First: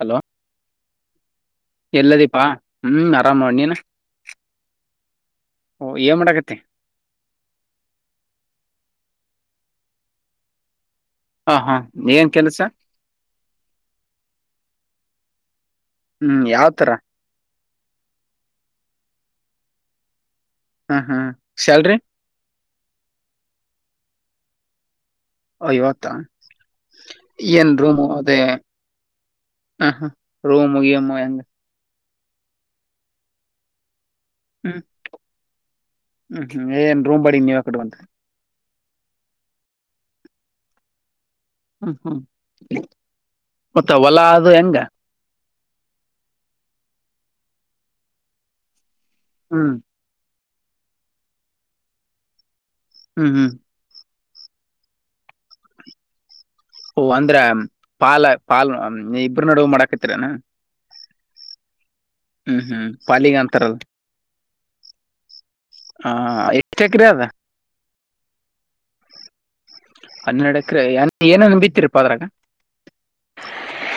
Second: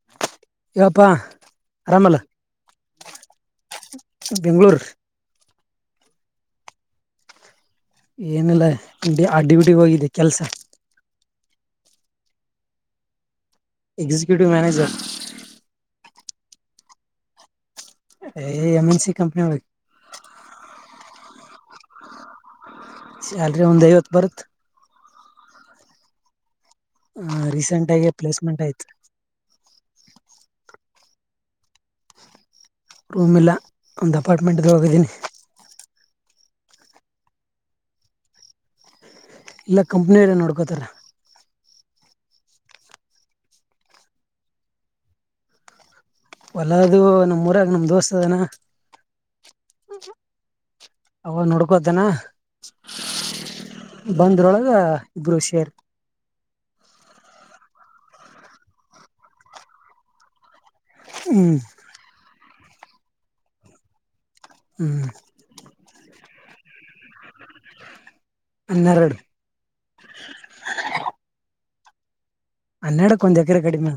Hello ಇವಪ್ಪಾ ಎಲ್ಲ ಆರಾಮಲ್ಲ ದೀಪಾ ಹ್ಮ್ ಆರಾಮ ನೀನು ಬೆಂಗ್ಳೂರ್ ಓ ಏ ಬಡತಿ ಏನಲ್ಲ ಅಡ್ಡಿ ಬಿಡ್ಡಿಿಗೆ ಹೋಗಿದ್ದೆ ಕೆಲ್ಸ ಹಾ ಹಾ ಏನ್ ಕೆಲಸ ಎಕ್ಸಿಕ್ಯೂಟಿವ್ ಮ್ಯಾನೇಜರ್ ಹ್ಮ್ ಯಾವ್ತರ ಎಮ ಎನ್ ಸಿ ಕಂಪನಿ ಒ ಹ್ಮ್ ಹ್ಮ ಸ್ಯಲ್ರಿ ಅಲ್ರಿ ಒಂದ ಐವತ್ತು ಬರುತ್ ಯವತಾ ಹ ರೀಸೆಂಟ್ ಆಗಿ ಪ್ಲೇಸ್ಮೆಂಟ್ ಆಯ್ತ್ು ಹ ಹಾ ರೂಮಗಮ್ಮ ಹೆಂಗ ರೂಮಲ ಒಂದು ಅಪಾರ್ಟ್ಮೆಂಟ್್ದ ಹ್ಮ್ ಹೋಗಿದ್ದೀನಿ ಹ್ಮ್ ಹ್ಮ್ ಏನ್ ರೂಮ್ ಬಡ ನೀವ ಕಡುವಂತ ಇಲ್ಲ ಕಂಪ್ನಿಯರ ನೋಡ್ಕೋತಾರ ಹ್ಮ್ ಹ್ಮ್ ಮತ್ತ ಹೊಲ ಅದು ಹೆಂಗ ಹೊಲದು ನಮ್ೂಊರಾಗ ನಮ್ ದೋಸ್ತ್ ಅದಾನ ಹ್ಮ್ ಅವ ನೋಡ್ಕೊಂತಾನ ಹ್ಮ್ ಹ್ಮ್ ಒಂದ್ರೊಳಗ ಇಬ್ಬರು ಷೇರ್ ಓ ಅಂದ್ರ ಪಾಲ ಪಾಲ್ ಇಬ್ರ ನಡುವೆ ಮಾಡಾಕತ್ತಿರೆನು ಹ್ಮ್ ಹ್ಮ್ ಹ್ಮ್ ಪಾಲಿಗೆ ಅಂತಾರಲ್ ಹ್ಮ್ ಹಾ ಎಸ್ಟ್ ಎಕರೆ ಆದ ಹನ್ನೆರಡು ಹನ್ನೆರಡು ಎಕರೆ ಏನೇನು ಬಿತ್ತಿರೀ ಅದರಾಗ ಹನ್ನೆರಡಕ್ಕ ಒಂದು ಎಕರೆ ಕಡಿಮೆ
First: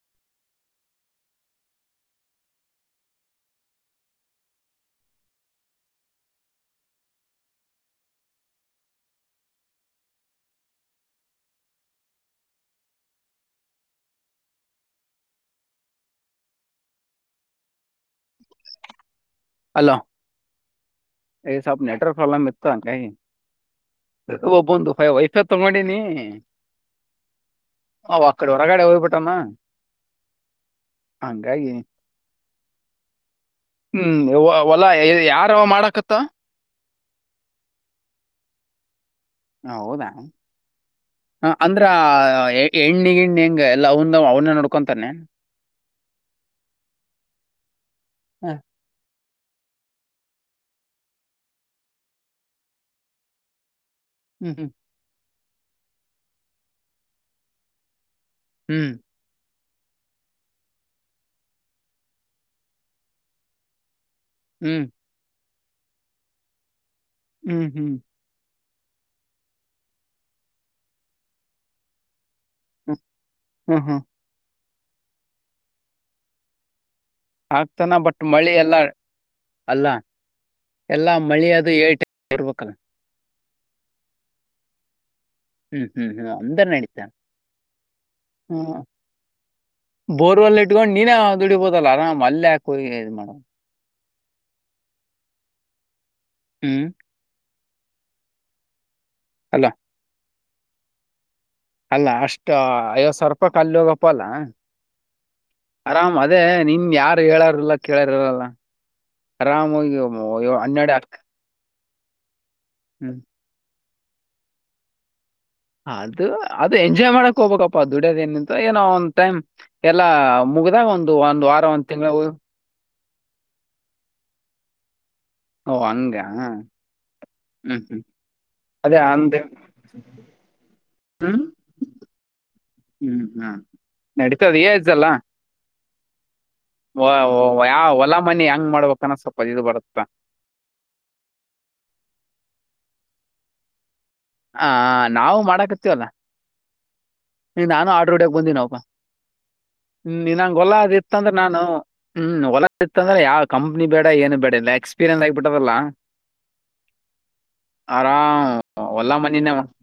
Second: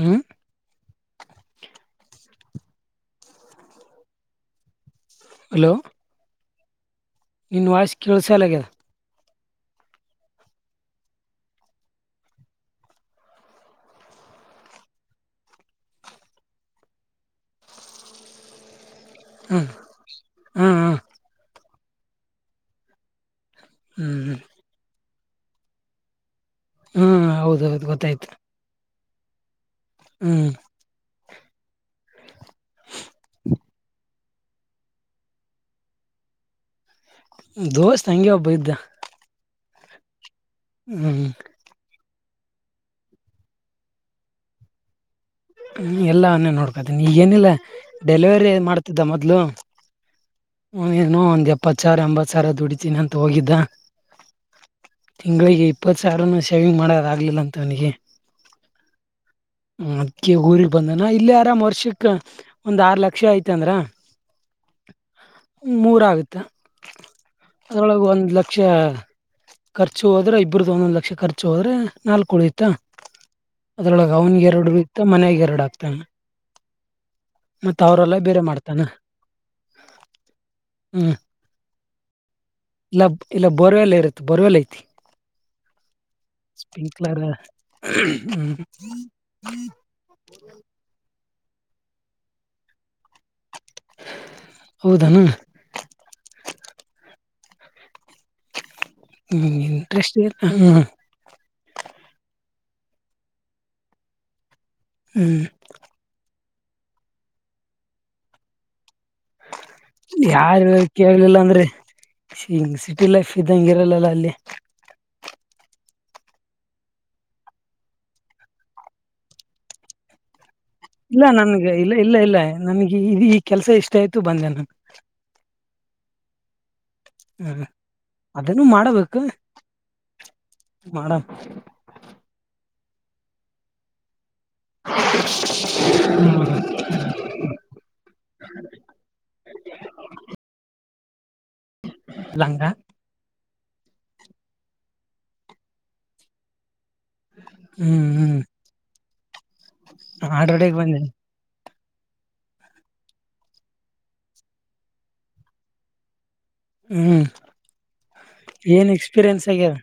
ಹ್ಮ್ ಹಲೋ ಇನ್ ವಾಯ್ಸ್ ಕೇಳಸಲ್ಲಾಗದ ಹ್ಮ್ ಹಲೋ ಹ್ಮ್ ನೆಟ್ವರ್ಕ್ ಪ್ರಾಬ್ಲಮ್ ಇತ್ತು ಹಂಗಾಗಿ ಹ್ಮ್ ಹ್ಮ್ ಒಬ್ಬಂದು ವೈಫೈ ತಗೊಂಡೀನಿ ಹ್ಮ್ ಹೌದೌದು ಅವ ಗೊತ್ತಾಯ್ತು ಅಕಡೆ ಹೊರಗಡೆ ಹೋಗಿ ತಮ್ಮ ಹ್ಮ್ ಹಂಗಾಗಿ ಹೊಲ ಯಾರ ಯಾವ ಮಾಡಕತ್ತ ದೋಸ್ತ್ ಹಂಗೆ ಒಬ್ಬ ಇದ್ದ ಹೌದ ಹ್ಮ್ ಹ ಅಂದ್ರ ಹೆಣ್ಣಿಗೆ ಹಣ್ಣ್ ಹೆಂಗ ಎಲ್ಲ ಅವನು ಅವನ ನಡ್ಕೊಂತಾನೆ ಹ್ಮ ಎಲ್ಲ ಅವ್ನೆ ನೋಡ್ಕೋತಾನೆ ಈಗ ಏನಿಲ್ಲ ಡೆಲಿವರಿ ಹ, ಮಾಡ್ತಿದ್ದ ಮತ್ತೆ ಮೊದ್ಲು ಒಂದ್ ಏನೋ ಎಪ್ಪತ್ ಸಾವಿರ ಎಂಬತ್ತು ಸಾವಿರ ದುಡಿತೀನ ಅಂತ ಹೋಗಿದ್ದ ಹ್ಮ್ ಹ್ಮ್ ತಿಂಗಳಿಗೆ ಇಪ್ಪತ್ತು ಸಾವಿರನು ಶೇವಿಂಗ್ ಮಾಡೋದ ಆಗಲಿಲ್ಲ ಅಂತ ಅವನಿಗೆ ಹ್ಮ್ ಹ್ಮ ಅದಿಕ್ಕೆ ಈಗ ಊರಿಗ್ ಬಂದನ ಇಲ್ಲಿ ಆರಾಮ್ ವರ್ಷಕ್ ಒಂದ್ ಆರ್ ಲಕ್ಷ ಐತಂದ್ರ ಹ್ಮ್ ಮೂರಗುತ್ತೆ ಹ್ಮ್ ಹ್ಮ್ ಹ್ಮ್ ಅದ್ರೊಳಗೆ ಒಂದ್ ಲಕ್ಷ ಲಕ್ಷ ಖರ್ಚು ಹೋದ್ರೆ ಇಬ್ಬರದೂ ಒಂದೊಂಧು ಲಕ್ಷ ಖರ್ಚು ಹೋದ್ರೆ ನಾಲ್ಕು ಉಳೀತು ಇತ್ತ ಹ್ಮ್ ಹ್ಮ್ ಹ್ಮ್ ಅದ್ರೊಳಗೆ ಅವನಿಗೆ ಎರಡು ಮತ್ತೆ ಮನೆಗೆ ಎರಡ ಆಗ್ತಾನ ಮತ್ತ ಆಗ್ತಾನ ಅವರೆಲ್ಲ ಬಟ್ ಬೇರೆ ಮಳಿ ಎಲ್ಲ ಮಾಡ್ತಾನ ಅಲ್ಲ ಹ್ಮ್ ಎಲ್ಲಾ ಮಳಿ ಅದು ಏಟ ಇರ್ಬೇಕಲ್ಲ ಇಲ್ಲ ಇಲ್ಲ ಬೋರ್ವೆಲ್ ಇರುತ್ತೆ ಬೋರ್ವೇಲ್ ಐತಿ ಹ್ಮ್ ಹ್ಮ್ ಹ್ಮ್ ಅಂದರ್ ನಡತ ಸ್ಪ್ರಿಂಕ್ಲರ್ ಹ್ಮ ಬೋರ್ವಲ್ ಇಟ್ಕೊಂಡು ನೀನ ದುಡಿಬೋುದಲ್ಲ ಆರಾಮ್ ಅಲ್ಲ ಹಾಕ ಹೋಗ ಮೇಡ್ ಹೌದಣ ಹ್ಮ್ ಅಲ್ಲ ಹ ಇಂಟ್ರೆಸ್ಟ್ ಇಡ್ ಹ್ಮ. ಅಲ್ಲಾ ಅಷ್ಟ ಐವತ್ ಸಾವಿರ ರೂಪಾಯಿ ಕಾಲ ಹೋಗಪ್ಪ ಅಲ್ಲಾ. ಹ್ಮ್ ಆರಾಮ ಅ. ಅದೇ ನಿನ್ ಯಾರು ಹೇಳಾರಲ್ಲ ಕೇಳಾರಲ್ಲ. ಆರಾಮ ಯಾರು ಅನ್ನಡಕ. ಕೇಳಲಿಲ್ಲ ಅಂದ್ರೆ ಸಿಟಿ ಲೈಫ್ ಇದ್ದಂಂಗ ಇರಲ್ಲ. ಲ್ಲಿ ಅದು ಅದು ಎಂಜಾಯ್ ಮಾಡಕ್ ಹೋಗ್ಬೇಕಪ್ಪಾ ದುಡ್ಯೋದ ಏನಿಂತ ಏನೋ ಒಂದ್ ಟೈಮ್ ಎಲ್ಲಾ ಇಲ್ಲ ನಮಗೆ ಇಲ್ಲ ಇಲ್ಲ ಇಲ್ಲ ನಮಗೆ ಈ ಕೆಲ್ಸ ಎಷ್ಟ ಆಯ್ತು ಬಂದೆ ನ ಓ ಹಂಗ ಹ್ಮ ಹ್ಮ್ ಅದನ್ನು ಅದೇ ಮಾಡಬೇಕು ಅಂದೆ ಮಾಡ ಹ್ಮ್ ಹ್ಮ್ ಹ್ಮ್ ನಡತದ ಏ ಇದ್ದಲ್ಲ ಹ್ಮ್ ವ ಯ ಹೊಲ ಮನೆಿ ಹೆಂಗ್ ಮಾಡ್ಬೇಕಕ್ ಅನಸಪ ಅ ಇದು ಬರುತ್ತಾ ಲಂಗಂಗಾ ಹ ನಾವು ಮಾಡಕತ್ತೀವಲ್ಲ ನೀ ನಾನು ಹ್ಮ್ ಆಡ್ರೋಡಕ್ ಹ್ಮ್ ಬಂದೀನಪ್ಪ ಹ್ಮ ನಂಗಗೆ ಆಡ್ರಡೆಗೆ ಒಲ್ಲಾ ಅದ್ ಬಂದೇನೆ ಇತ್ತಂದ್ರೆ ನಾನು ಹ್ಮ್ ಹೊಲ ಇತ್ತ ಅಂದ್ರೆ ಯಾವ ಕಂಪ್ನಿ ಬೇಡ ಏನು ಬೇಡ ಇಲ್ಲ ಎಕ್ಸ್ಪೀರಿಯೆನ್ಸ್ ಆಗ್ಬಿಟ್ಟದಲ್ಲಾ ಹ್ಮ್ ಆರಾಮ್ ಏನ್ ಎಕ್ಸ್ಪೀರಿಯನ್ಸ್ ಆಗ್ಯಾರ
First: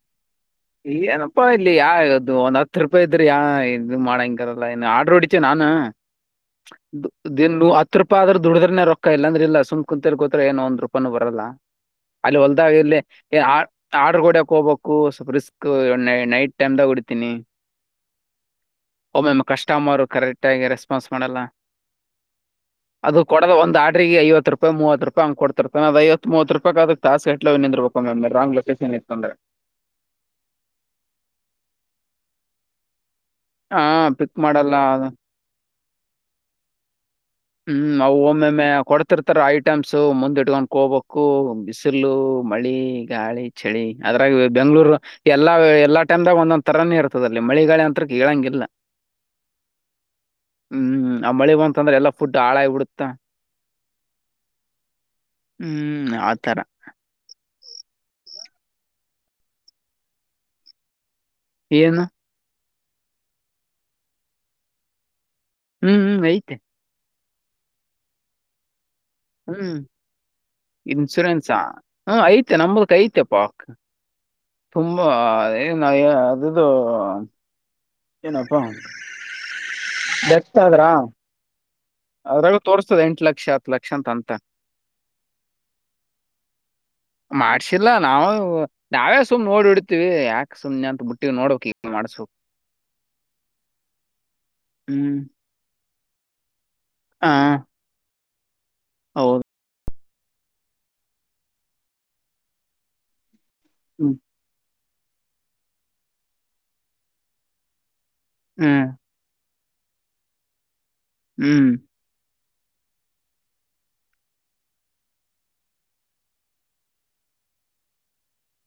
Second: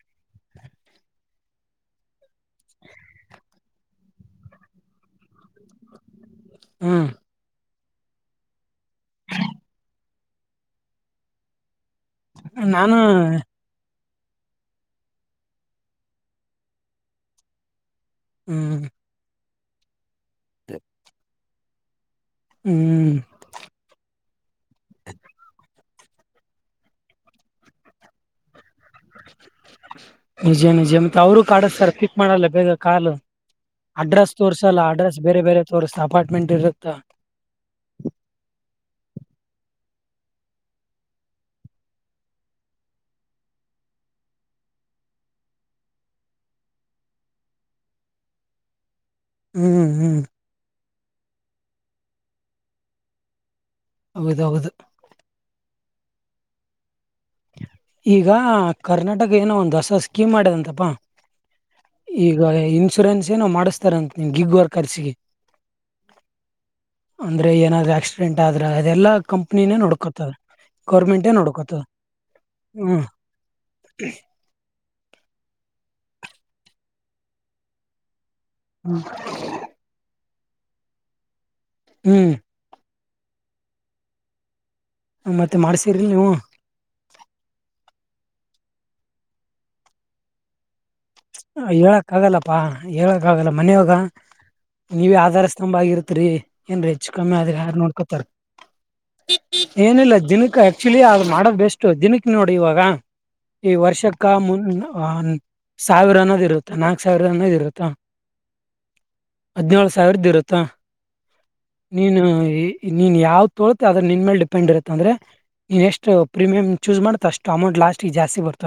ಈ ಏನಪ್ಪಾ ಇಲ್ಲಿ ಯಾವಗ ಇದು ಒಂದ್ ಹತ್ತು ರೂಪಾಯಿ ಇದ್ರಿ ಯಾ ಇ ಮಾಡಂಗದಲ್ಲ ಇನ್ನು ಆರ್ಡ್ರ ಹೊಡಿತ ನಾನು ಹ್ಮ್ ದಿನ ಹ ರೂಪ ಆದ್ರ ದುಡಿದ್ರನೇ ರೊಕ್ಕ ಇಲ್ಲಂದ್ರೆಲ್ಲ ಸುಂಕ ಕುಂತ ಗೋತ್ರ ಏನ ಒಂದ್ೂಪಾನೂ ಬರಲ್ಲ ಅಲ್ಲಿ ಹೊಲ್ದ ನಾನು ಇರ್ಲಿ ಏ ಆರ್ಡರ್ ಕೊಡಕ್ ಹೋಗಬೇಕು ಸ್ವಲ್ಪ ರಿಸ್ಕ್ ನೈಟ್ ಟೈಮ್ ದಾಗ ಹೊ ತಿನಿ ಹ್ಮ್ ಮಾರು ಕರೆಕ್ಟ್ ಗಿ ರೆಸ್ಪಾನ್ಸ್ ಮಾಡಲ್ಲ ಹ್ಮ್ ಅದು ಕೊಡದ ಒಂದು ಆಡ್ರಿಗೆ ಐವತ್ತ ಮೂವತ್ತ ರೂಪೈ ಅವಗ ಕೊಡ್ತಿರ ತನ ಅದ ಐವತ್ತ ಮುವತ್ತ ರೂಪೈಗ ಅದ್ ತಾಸ ಗಟ್ಲೆ ಹೋಗ್ ನಿಂದ್ರಬೇಕ ಒಮ್ಮೊಮ್ಮೆ ರಾಂಗ್ ಲೋಕೆ ನಿಜ ನಿಜ ಮತ್ತ ಅವರು ಕಾಡ್ಸ್ತರ್ ಪೀ ಕ ಮಾಡಲ್ಲ ಬೇಗ ಕಾಲು ಹಾ ಪಿಕ್ ಅಡ್ರೆಸ್ ತೋರ್ಸಲ್ಲ ಮಾಡಲ್ಲ ಅಡ್ರೆಸ್ ಬೇರೆ ಬೇರೆ ತೋರಿಸ್ತ ಅಪಾರ್ಟ್ಮೆಂಟ್ ಇರತ್ತಾ ಹ್ಮ್ ಅವು ಒಮ್ಮೊಮ್ಮೆ ಕೊಡ್ತಿರ್ತಾರ ಐಟಮ್ಸ ಮುಂದಿಟ್ಕೊಂಡ್ಕೋಬೇಕು ಬಿಸಿಲು ಮಳಿ ಗಾಳಿ ಚಳಿ ಅದ್ರಾಗ ಬೆಂಗ್ಳೂರು ಎಲ್ಲಾ ಎಲ್ಲಾ ಟೈಮ್ಗ ಒಂದೊಂದ್ ತರಾನೇ ಇರ್ತದಲ್ಲಿ ಮಳಿ ಗಾಳಿ ಅಂತ್ರ ಕೆಳಂಗಿಲ್ಲ ಹ್ಮ್ ಹ್ಮ್ ಹ್ಮ್ ಆ ಮಳಿ ಬಂತಂದ್ರ ಎಲ್ಲಾ ಫುಡ್ ಹಾಳಾಗಿ ಬಿಡ್ತಾ ಹೌದೌದು ಹ್ಮ್ ಆತರ ಈಗ ಕರ್ನಾಟಕ ಏನೋ ಒಂದು ಹೊಸ ಸ್ಕೀಮ್ ಮಾಡ್ಯದಂತಪಾ ಏನು ಈಗ ಇ ಇನ್ಸುರೆನ್ಸ್ ಏನೋ ಮಾಡ್ತಾರ ಅಂತ ನಿಮ್ ಗಿಗ್ ವರ್ಕರ್ಸಿಗೆ ಹ್ಮ್ ಹ್ಮ್ ಐತೆ ಅಂದ್ರೆ ಏನಾದ್ರೂ ಆಕ್ಸಿಡೆಂಟ್ ಆದ್ರ ಅದೆಲ್ಲಾ ಕಂಪ್ನಿನೇ ಹ್ಮ್ ನೋಡ್ಕೊತದ ಗೌರ್ಮೆಂಟೇ ನೋಡ್ಕೊತದ ನ ನಮ್ದುಕ ಐತೆಪಾಕ್ ತುಂಬಾ ಏನ್ ಅಯ ಅದುದು ಏನಪ್ಪ ತದ್ರಾ ಹ್ಮ್ ಅದ್ರಾಗ ತೋರಸ ದ ಎಂಟ ಲಕ್ಷ ಹತ್ತು ಲಕ್ಷ ಅಂತ ಅಂತ ಮತ್ತೆ ಮಾಡ್ಸಿರಿಲ್ಲ ನೀವು ಮಾಡ್ಸಿಲ್ಲಾ ನಾವು ನಾವೇ ಸುಮ್ನೆ ನೋಡಿ ಹೋಡ್ತಿವಿ ಯಾಕ ಸುಮ್ನೆ ಅಂತ ಬಿಟ್ಟ ಹೇಳಕ್ ಆಗಲ್ಲಪ್ಪಾ ಹೇಳಕ್ ಆಗಲ್ಲ ಮನೆಯವಾಗ ನೀವೇ ಹ್ಮ್ ಆಧಾರ ಸ್ತಂಭ ಆಗಿರುತ್ತ ತ್ರಿ ಎನ್ರೆ ಹೆಚ್ಚು ಆ ಕಮ್ಮಿ ಆದ್ರ ಯಾರ್ ನೋಡ್ಕೊತಾರ ಹೌದು ಏನಿಲ್ಲ ದೀ ದಿನಕ್ಕ ಆಕ್ಚುಲಿ ಆದ್ ಮಾಡೋದ ಬೆಸ್ಟ್ ದಿನಕ್ಕ ನೋಡಿ ಇವಾಗ ಈ ಹ್ಮ್ ವರ್ಷಕ್ಕ ಮುನ್ನ ಆನ್ ಸಾವಿರ ಅನ್ನೋದ್ ಇರುತ್ತಾ ನಾಕ ಸಾವಿರ ಅನ್ನೋದಿರುತ್ತಾ ಹ್ಮ್ ಹದ್ಿನೇಳು ಸಾವಿರದ್ದು ಇರುತ್ತಾ ಹ್ಮ್ ನೀನು ನೀನ್ ಯಾವ್ದ್ ತೋಳತ್ತೆ ಅದ್ರ ನಿನ್ ಮೇಲೆ ಡಿಪೆಂಡ್ ಇರುತ್ತೆ ಅಂದ್ರೆ ನೀನ್ ಎಷ್ಟು ಪ್ರೀಮಿಯಂ ಚೂಸ್ ಮಾಡತ್ತ ಅಷ್ಟು ಅಮೌಂಟ್ ಲಾಸ್ಟ್ ಜಾಸ್ತಿ ಬರ್ತ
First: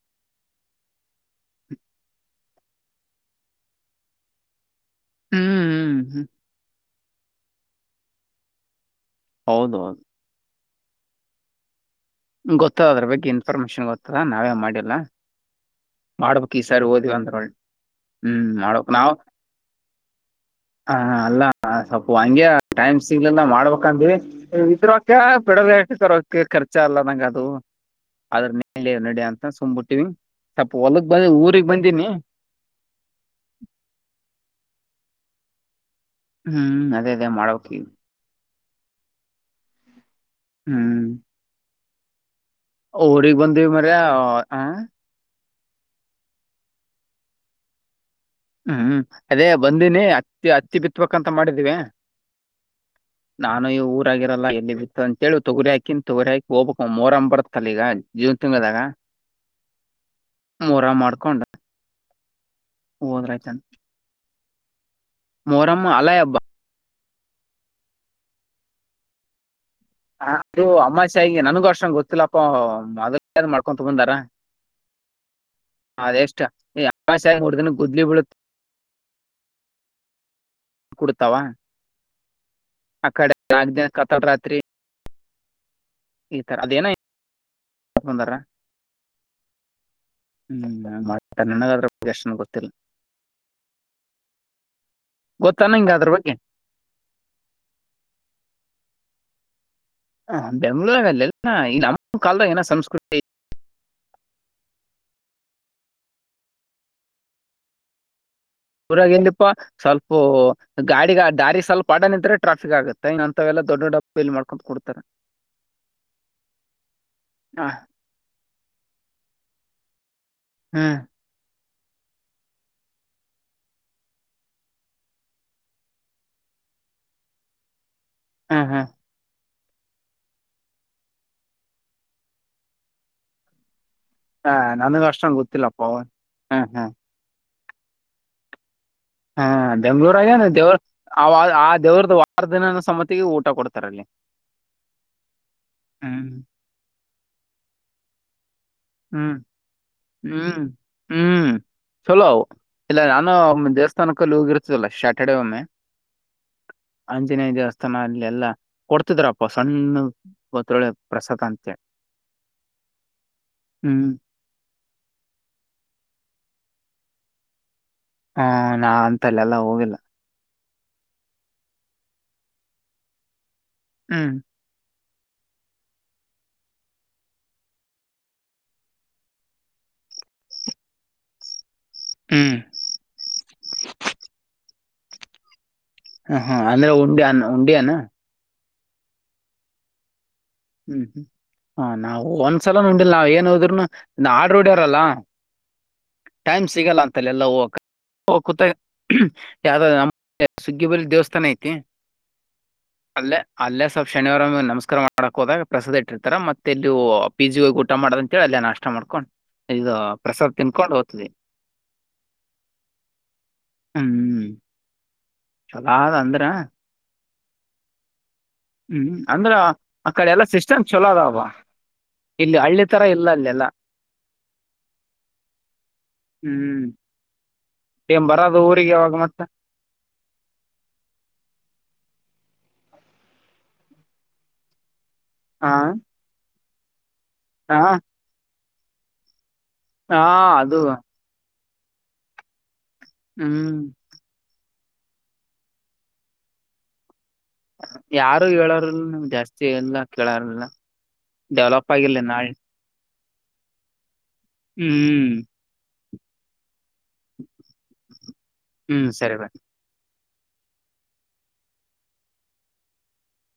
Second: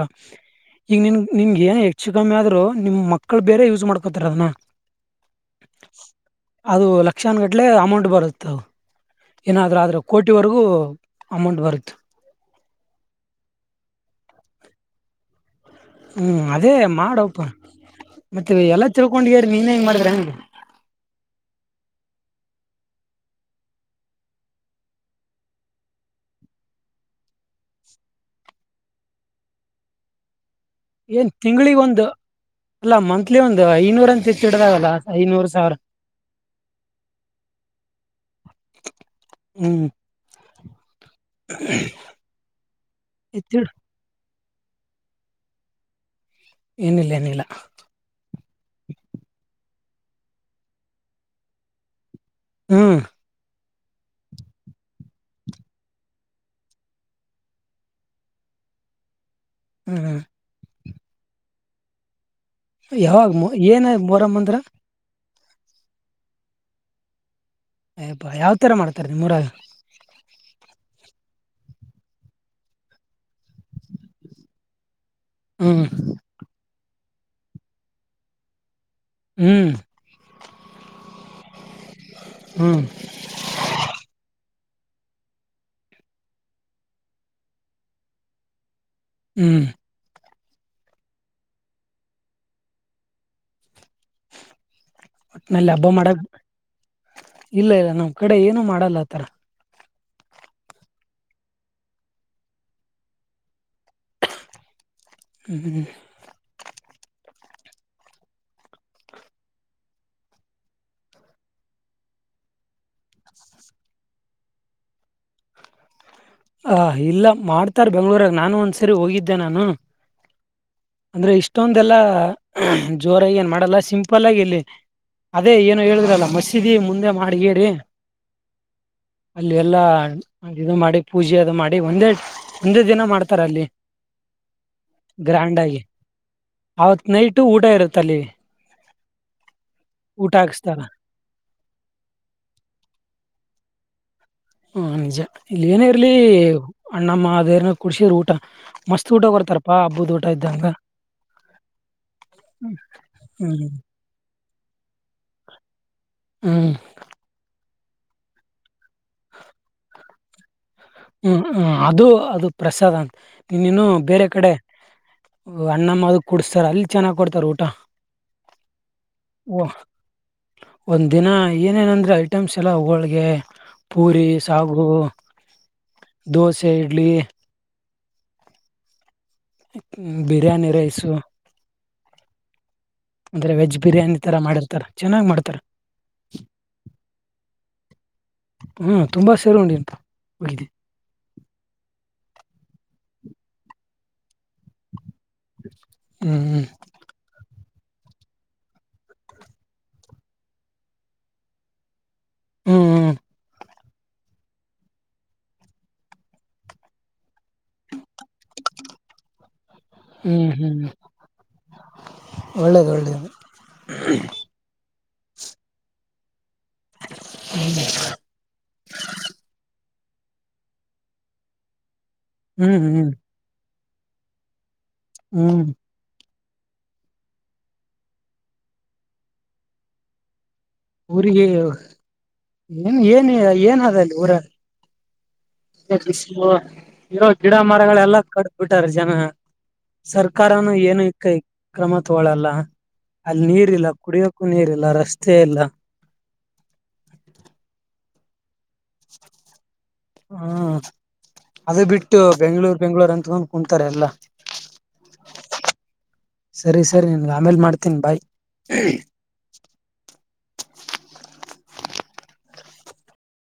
ಈಗ ನಿಗೆ ಚ ಕಮ್ಮಿ ಆದರೂ ನಿಮ್ಮ ಮಕ್ಳು ಬೇರೆ ಯೂಸ್ ಮಾಡ್ಕೊತಾರ ಅದನಾ ಹ್ಮ್ ಹ್ಮ್. ಅದು ಲ ಶಿಕ್ಷನ್ ಗಟ್ಲೆ ಅಮೌಂಟ್ ಬರುತ್ತ ಹೌದು ಏನಾದ್ರೂ ಹೌದು ಆದ್ರೆ ಕೋಟಿಿವರೆಗೂ ಅಮೌಂಟ್ ಬರುದು ಗೊತ್ತದ ಅದ್ರ ಬಗ್ಗೆ ಇನ್ಫಾರ್ಮೇಶನ್ ಗೊತ್ತದ ನಾವೇ ಮಾಡಿಲ್ಲ ಹ್ಮ್ ಮಾಡ್ಬೇಕಕ್ ಈ ಅದೇ ಸಾರಿ ಓದಿವವ ಅಂತ ಮಾಡಪ್ಪ ಒಿ ಹ್ಮ್ ಮತ್ತೆ ಮಾಡ್ಬೇಕ ಎಲ್ಲಾ ನಾವ್ ತಿಳ್ಕೊಂಡ್ಗ್ಯಾರ ನೀನ್ ಹೆಂಗ್ ಮಾಡಿದ್ರ ಹೆಂಗ ಹ ಅಲ್ಲ ಸ್ೊಪ್ಪ ಹಂಗಗೆ ಟೈಮ್ ಸಿಗ್ ಮಾಡ್ಬೇಕಂತೀ ಇದರೋಕ ಪಡಲ್ ತರಕ್ಕೆ ಖರ್ಚ ಇಚ ಅಲ್ಲ ನಂಗಗೆ ಅದು ಅದ್ರ ನ ನಡ ಅಂತ ಸುಂಬ್ಬುಟ್ಟಿವ ಏನ್ ತಿಂಗಳಿಗ್ ಒಂದು ಅಲ್ಲ ಮಂತ್ಲಿ ಒಂದು್ ಐನೂರಂತ ಹೆಚ್ಚ ಲ್ಲ ಐನೂರು ಸಾವಿರ ಹ್ಮ್ ಅದೇ ಅದೇ ಮಾಡೋಕ ಹ್ಮ್ ಹ್ಮ್ ಹ್ಮ ಊರಿಗ್ ಬಂದಿವವಿ ಮರ ಆ ಏನಿಲ್ಲ ಏನಿಲ್ಲ ಹ್ಮ್ ಅದೇ ಬಂದೀಿನಿ ಅತ್ತಿ ಹತ್ತಿ ಬಿತ್ಬೇಕಕ್ಂತ ಮಾಡಿದಿವವಿ ಹ್ಮ್ ನಾನು ಈ ಊರ ಆಗಿರಲ್ಲ ಎಲ್ಲಿ ಬಿತ್ತು ಅಂತೇಳಿ ತೊಗರಿ ಹಾಕಿನ್ ತೊಗರಿ ಹಾಕಿ ಹೋಗ್ಬೇಕ ಮೂೋರಂಬ ಬರ್ತ್ತಲ್ಲ ಈಗ ಜೀವ್ ತಿಂಗದಾಗ ಹ್ಮ್ ಮರ ಮಾಡ್ಕೊಂಡ ಯಾವಾಗ ಮ ಏನ ಮೊರಮ್ಮ ಅಂದ್ರ ಮೋರಮ್ಮ ಅಲಯ ಅಬ್ಬಾ ಅಯಪ್ಪಾ ಯಾವ್ ತರ ಮಾಡ್ತಾರ ನಿ ಮೂರಾಗ ಹಗೆ ನನ್ಗೂ ಅರ್ಷಂಗ ಗೊತ್ತಿಲ್ಲಪ್ಪ ಮೊದಲ್ೇ ಅ್ ಮಾಡ್ಕೊಂಡ ತಗಂದಾರ ಹ್ಮ್ ಅದ ಎಷ್ಟ. ಹಾ ಸಾಯ ಮೂರ್ ದಿನ ಗುದ್ಲಿ ಬಿೀಳುತ್ತ ಹ್ಮ್ ಕುಡ್ತಾವ ಹ್ಮ್ ಆ ಕಡೆ ನಾ ಕತಡ ರಾತ್ರಿ ಈತರ ಅದೇನಂದಾರ ಹ್ಮ್ ಹ್ಮ್ ಮಾಡ ನನಗದ್ರ ಪ್ರಗೆಷ್ಟ ಗೊತ್ತಿಲ್ಲ ಒಟ್ಟಿನಲ್ಲಿ ಗೊತ್ತಾನ ಹಬ್ಬ ಹಿಂಗ ಅದ್ರ ಮಾಡಕ್ ಬಗ್ಗೆ ಇಲ್ಲ ಇಲ್ಲ ನಮ್ ಕಡೆ ಏನುೂ ಮಾಡಲ್ಲ ಆತರ ಹ ಬೆಂಗ್ಳೂರಲ್ಲೆಲ್ಲ ಈ ನಮ್ಮ ಕಾಲದಾಗ ಏನ ಸಂಸ್ಕೃತಿ ಹ್ಮ ಊರಾಗ ಎಲ್ಲಿಪ್ಪಾ ಸ್ವಲ್ಪ ಗಾಡಿ ದಾರಿ ಸ್ವಲ್ಪ ಅಡ್ಡ ನಿಂತ್ರ ಟ್ರಾಫಿಕ್ ಆಗುತ್ತೆ ಇನ್ನ ಅಂತವೆಲ್ಲ ದೊಡ್ಡ ದಪ್ಪ ಇಲ್ಲಿ ಮಾಡ್ಕೊಟ್ಕೊಡ್ತಾರೆ. ಹ ಇಲ್ಲ ಮಾಡ್ತಾರ್ ಬೆಂಗ್ಳೂರಾಗ ನಾನ್ ಒಂದ್ಸ ರಿಗೆ ಹೋಗಿದ್ದೆ ನಾನು. ಹ್ಮ್ ಅಂದ್ರೆ ಇಷ್ಟ ಇಷ್ಟೊಂದೆಲ್ಲಾ ಜೋರಾಗಿ ಏನ್ ಮಾಡಲ್ಲ ಸಿಂಪಲ್ ಆಗಿ ಇಲ್ಲಿ ಅದೇ ಏನು ಹೇಳುದ್ರಲ್ಲ ಮಸೀದಿ ಮುಂದೆ ಮಾಡಗೀಡಿ ಹ್ಮ ಹಾ ಅಲ್ಲಿ ಎಲ್ಲಾ ಇದು ಮಾಡಿ ಪೂಜೆ ಅದು ಮಾಡಿ ಒಂದೇ ಒಂದೇ ದಿನ ಮಾಡ್ತಾರ ಅಲ್ಲಿ. ಹಾ ನನಗ ಅಷ್ಟನ್ ಗ್ರ್ಯಾಂಡ್ ಗೊತ್ತಿಲ್ಲಪ್ಪ ಆಗಿ ಅವನ್ ಹ್ಮ್ ಹ್ಮ್. ಅವತ್ ನೈಟ್ ಊಟ ಇರುತ್ತ ಅಲ್ಲಿ ಹಾ ಅ ಊಟ ಬೆಂಗಳೂರಾಗ ದೇವ್ರ ಹಾಕ್ಸ್ತಾರ ಆ ಆ ದೇವ್ರದ ವಾರ ದಿನ ಸಮತಿಗೆ ಊಟ ಕೊಡ್ತಾರೆ. ರಲ್ಲಿ ಹ ನಿಜ ಇಲ್ಲಿ ಏನ ಇರ್ಲಿ ಅಣ್ಣಮ್ಮ ಅದೇನ ಕುಡ್ಸಿದ್ರ ಊಟ‌ ಹ್ಮ್ ಹ್ಮ್ ಇದ್ದಂಗ ಹ್ಮ್ ಚಲೋ ಇಲ್ಲ ನಾನು ಹ್ಮ್ ದೇವಸ್ಥಾನಕ್ಕಲ್ಲಿ ಹೋಗಿರ್ತ್ತ ಚಲ ಸ್ಯಾಟರ್ಡೆೇ ಒಮ್ಮೆ ಹ್ಮ್ ಆಂಜನೇಯ ದೇವಸ್ಥಾನ ಹಾ ಅಲ್ಲಿ ಎಲ್ಲಾ ಕೊಡ್ತಿದ್ರಪ್ಪ. ಒತ್ತೊಳ್ಳೆ ಹ್ಮ್ ಪ್ರಸಾದ ಹ್ಮ ಅಂತ ಅದು ಅದು ಪ್ರಸಾದ್ ಅಂತ ಇ ಹ್ಮ್ ಬೇರೆ ಕಡೆ ಅಣ್ಣಮ್ಮ ಅದು ಕುಡಸ್ತಾ ಸರ್ ಅಲ್ಲಿ ಚೆನ್ನಾಗ್ ಕೊಡ್ತಾರೆ ಊಟ ಹ್ಮ ನಾ ಅಂತಲ್ಲ ಎಲ್ಲ ಹೋಗಿಲ್ಲ. ಒಂದ್ ದಿನ ಏನೇನಂದ್ರೆ ಐಟಮ್ಸ್ ಎಲ್ಲ ಹೋಳ್ಗೆ ಪೂರಿ ಹ್ಮ್ ಸಾಗು ದೋಸೆ ಇಡ್ಲಿ ಬಿರಿಯಾನಿ ರೈಸು ಹ್ಮ್ ಅಂದ್ರೆ ವೆಜ್ ಬಿರಿಯಾನಿ ತರ ಮಾಡಿರ್ತಾರ. ಚೆನ್ನಾಗ್ ಮಾಡ್ತಾರೆ. ಹ ಹಾ ಅಂದ್ರೆ ಉಂಡಿ ಅ ಉಂಡಿಯ ಅನ [inaudible] ಹ್ಮ್ ತುಂಬಾ ಸರು ಉಂಡಿಂತ ಹ್ಮ್ ಹ್ಮ್ ಹ ನಾವು ಒಂದ್ಸಲ ನೋಡಿಲ್ ನಾವ ಏನ್ ಹೋದ್ರರುನು ಆಡ್ರ ಹೊಡ್ಯಾರಲ್ಲಾ. ಟೈಮ್ ಹ್ಮ್ ಸಿಗಲ್ಲ ಅಂತಲ್ಲ ಎಲ್ಲ ಹೋಗ ಓ ಕತ ಯಾವ್ದಾದ ನಮ್ಮ ಸುಗ್ಗಿಬಳ್ಳಿ ದೇವಸ್ಥಾನ ಐತಿ ಹ್ಮ್ ಹ್ಮ್ ಅಲ್ಲ ಅಲ್ಲ ಶನಿವಾರ ನಮಸ್ಕಾರ ಮಾಡ ಮಾಡಕ್ ಹೋದಾಗ ಪ್ರಸಾದ ಇಟ್ಟರ್ತ ಮತ್ತೆ ಇಲ್ಲಿ ಪಿಜಿಟ್ಟ ಇಷ್ಟ ಮಾಡದಂತಿ ಅಲ್ಲಿ ನ ಅಷ್ಟ ಮಾಡ್ಕೊಂಡು ಇದು ಹ್ಮ್ ಹ್ಮ್ ಪ್ರಸಾದ್ ಹ್ಮ್ ತಿನ್ಕೊಂಡು ಹೋಗ್ತದೆ ಒಳ್ಳೇದು ಒಳ್ಳೇದು ಹ್ಮ್ ಚಲೋ ಅದ ಅಂದ್ರ ಹೌ ಹ್ಮ್ ಅಂದ್ರ ಅ ಕಡೆ ಎಲ್ಲಾ ಸಿಸ್ಟಮ್ ಚಲೋ ಅದವ ಇಲ್ಲಿ ಹ್ಮ್ ಹಳ್ಳಿ ತರ ಹ್ಮ್ ಇಲ್ಲ ಅಲ್ಲೆಲ್ಲ ಹ್ಮ್ ಹ್ಮ್ ಏನ್ ಬರೋದು ಊರಿಗೆ ಅವಾಗ ಮಟ್ಟ ಊರಿಗೆ ಏನ್ ಏನ್ ಏನದಲ್ಲಿ ಊರ ಹಾ ಸಿಸ [inaudible] ಇರೋ ಗಿಡ ಹಾ ಮರಗಳಲ್ಲ ಕ ಬಿಟ್ಟಾರೆ ಜನ ಹಾ ಸರ್ಕಾರನು ಅದು ಏನ ಇಕ್ಕೈ ಕ್ರಮ ತಗಳಲ್ಲ ಅಲ್ಲಿ ನೀರ್ ಹ್ಮ್ ಇಲ್ಲ ಕುಡಿಯೋಕ್ಕೂ ನೀರ್ ಇಲ್ಲ ಎಲ್ಲ ರಸ್ತೆ ಎಲ್ಲ ಯಾವ ಹೇಳಾರಲ್ಲಮ್ ಜಾಸ್ತಿ ಇಲ್ಲ ಕೇಳಾರಿಲ್ಲ ಹ್ಮ ಡೆವಲಪ್ ಆಗಿಿಲ್ಲ ನಾಳೆ ಅ ಅಂದ ಕುಂತಾರೆ ಎಲ್ಲ ಹ್ಮ್್ಮ ಸರಿ ಸರಿ ನನ್ಗೆ ಆಮೇಲೆ ಮಾಡ್ತ ತಿನ್ ಬಾಯ ಹ್ಮ್ ಸರಿ ಬಾಯ್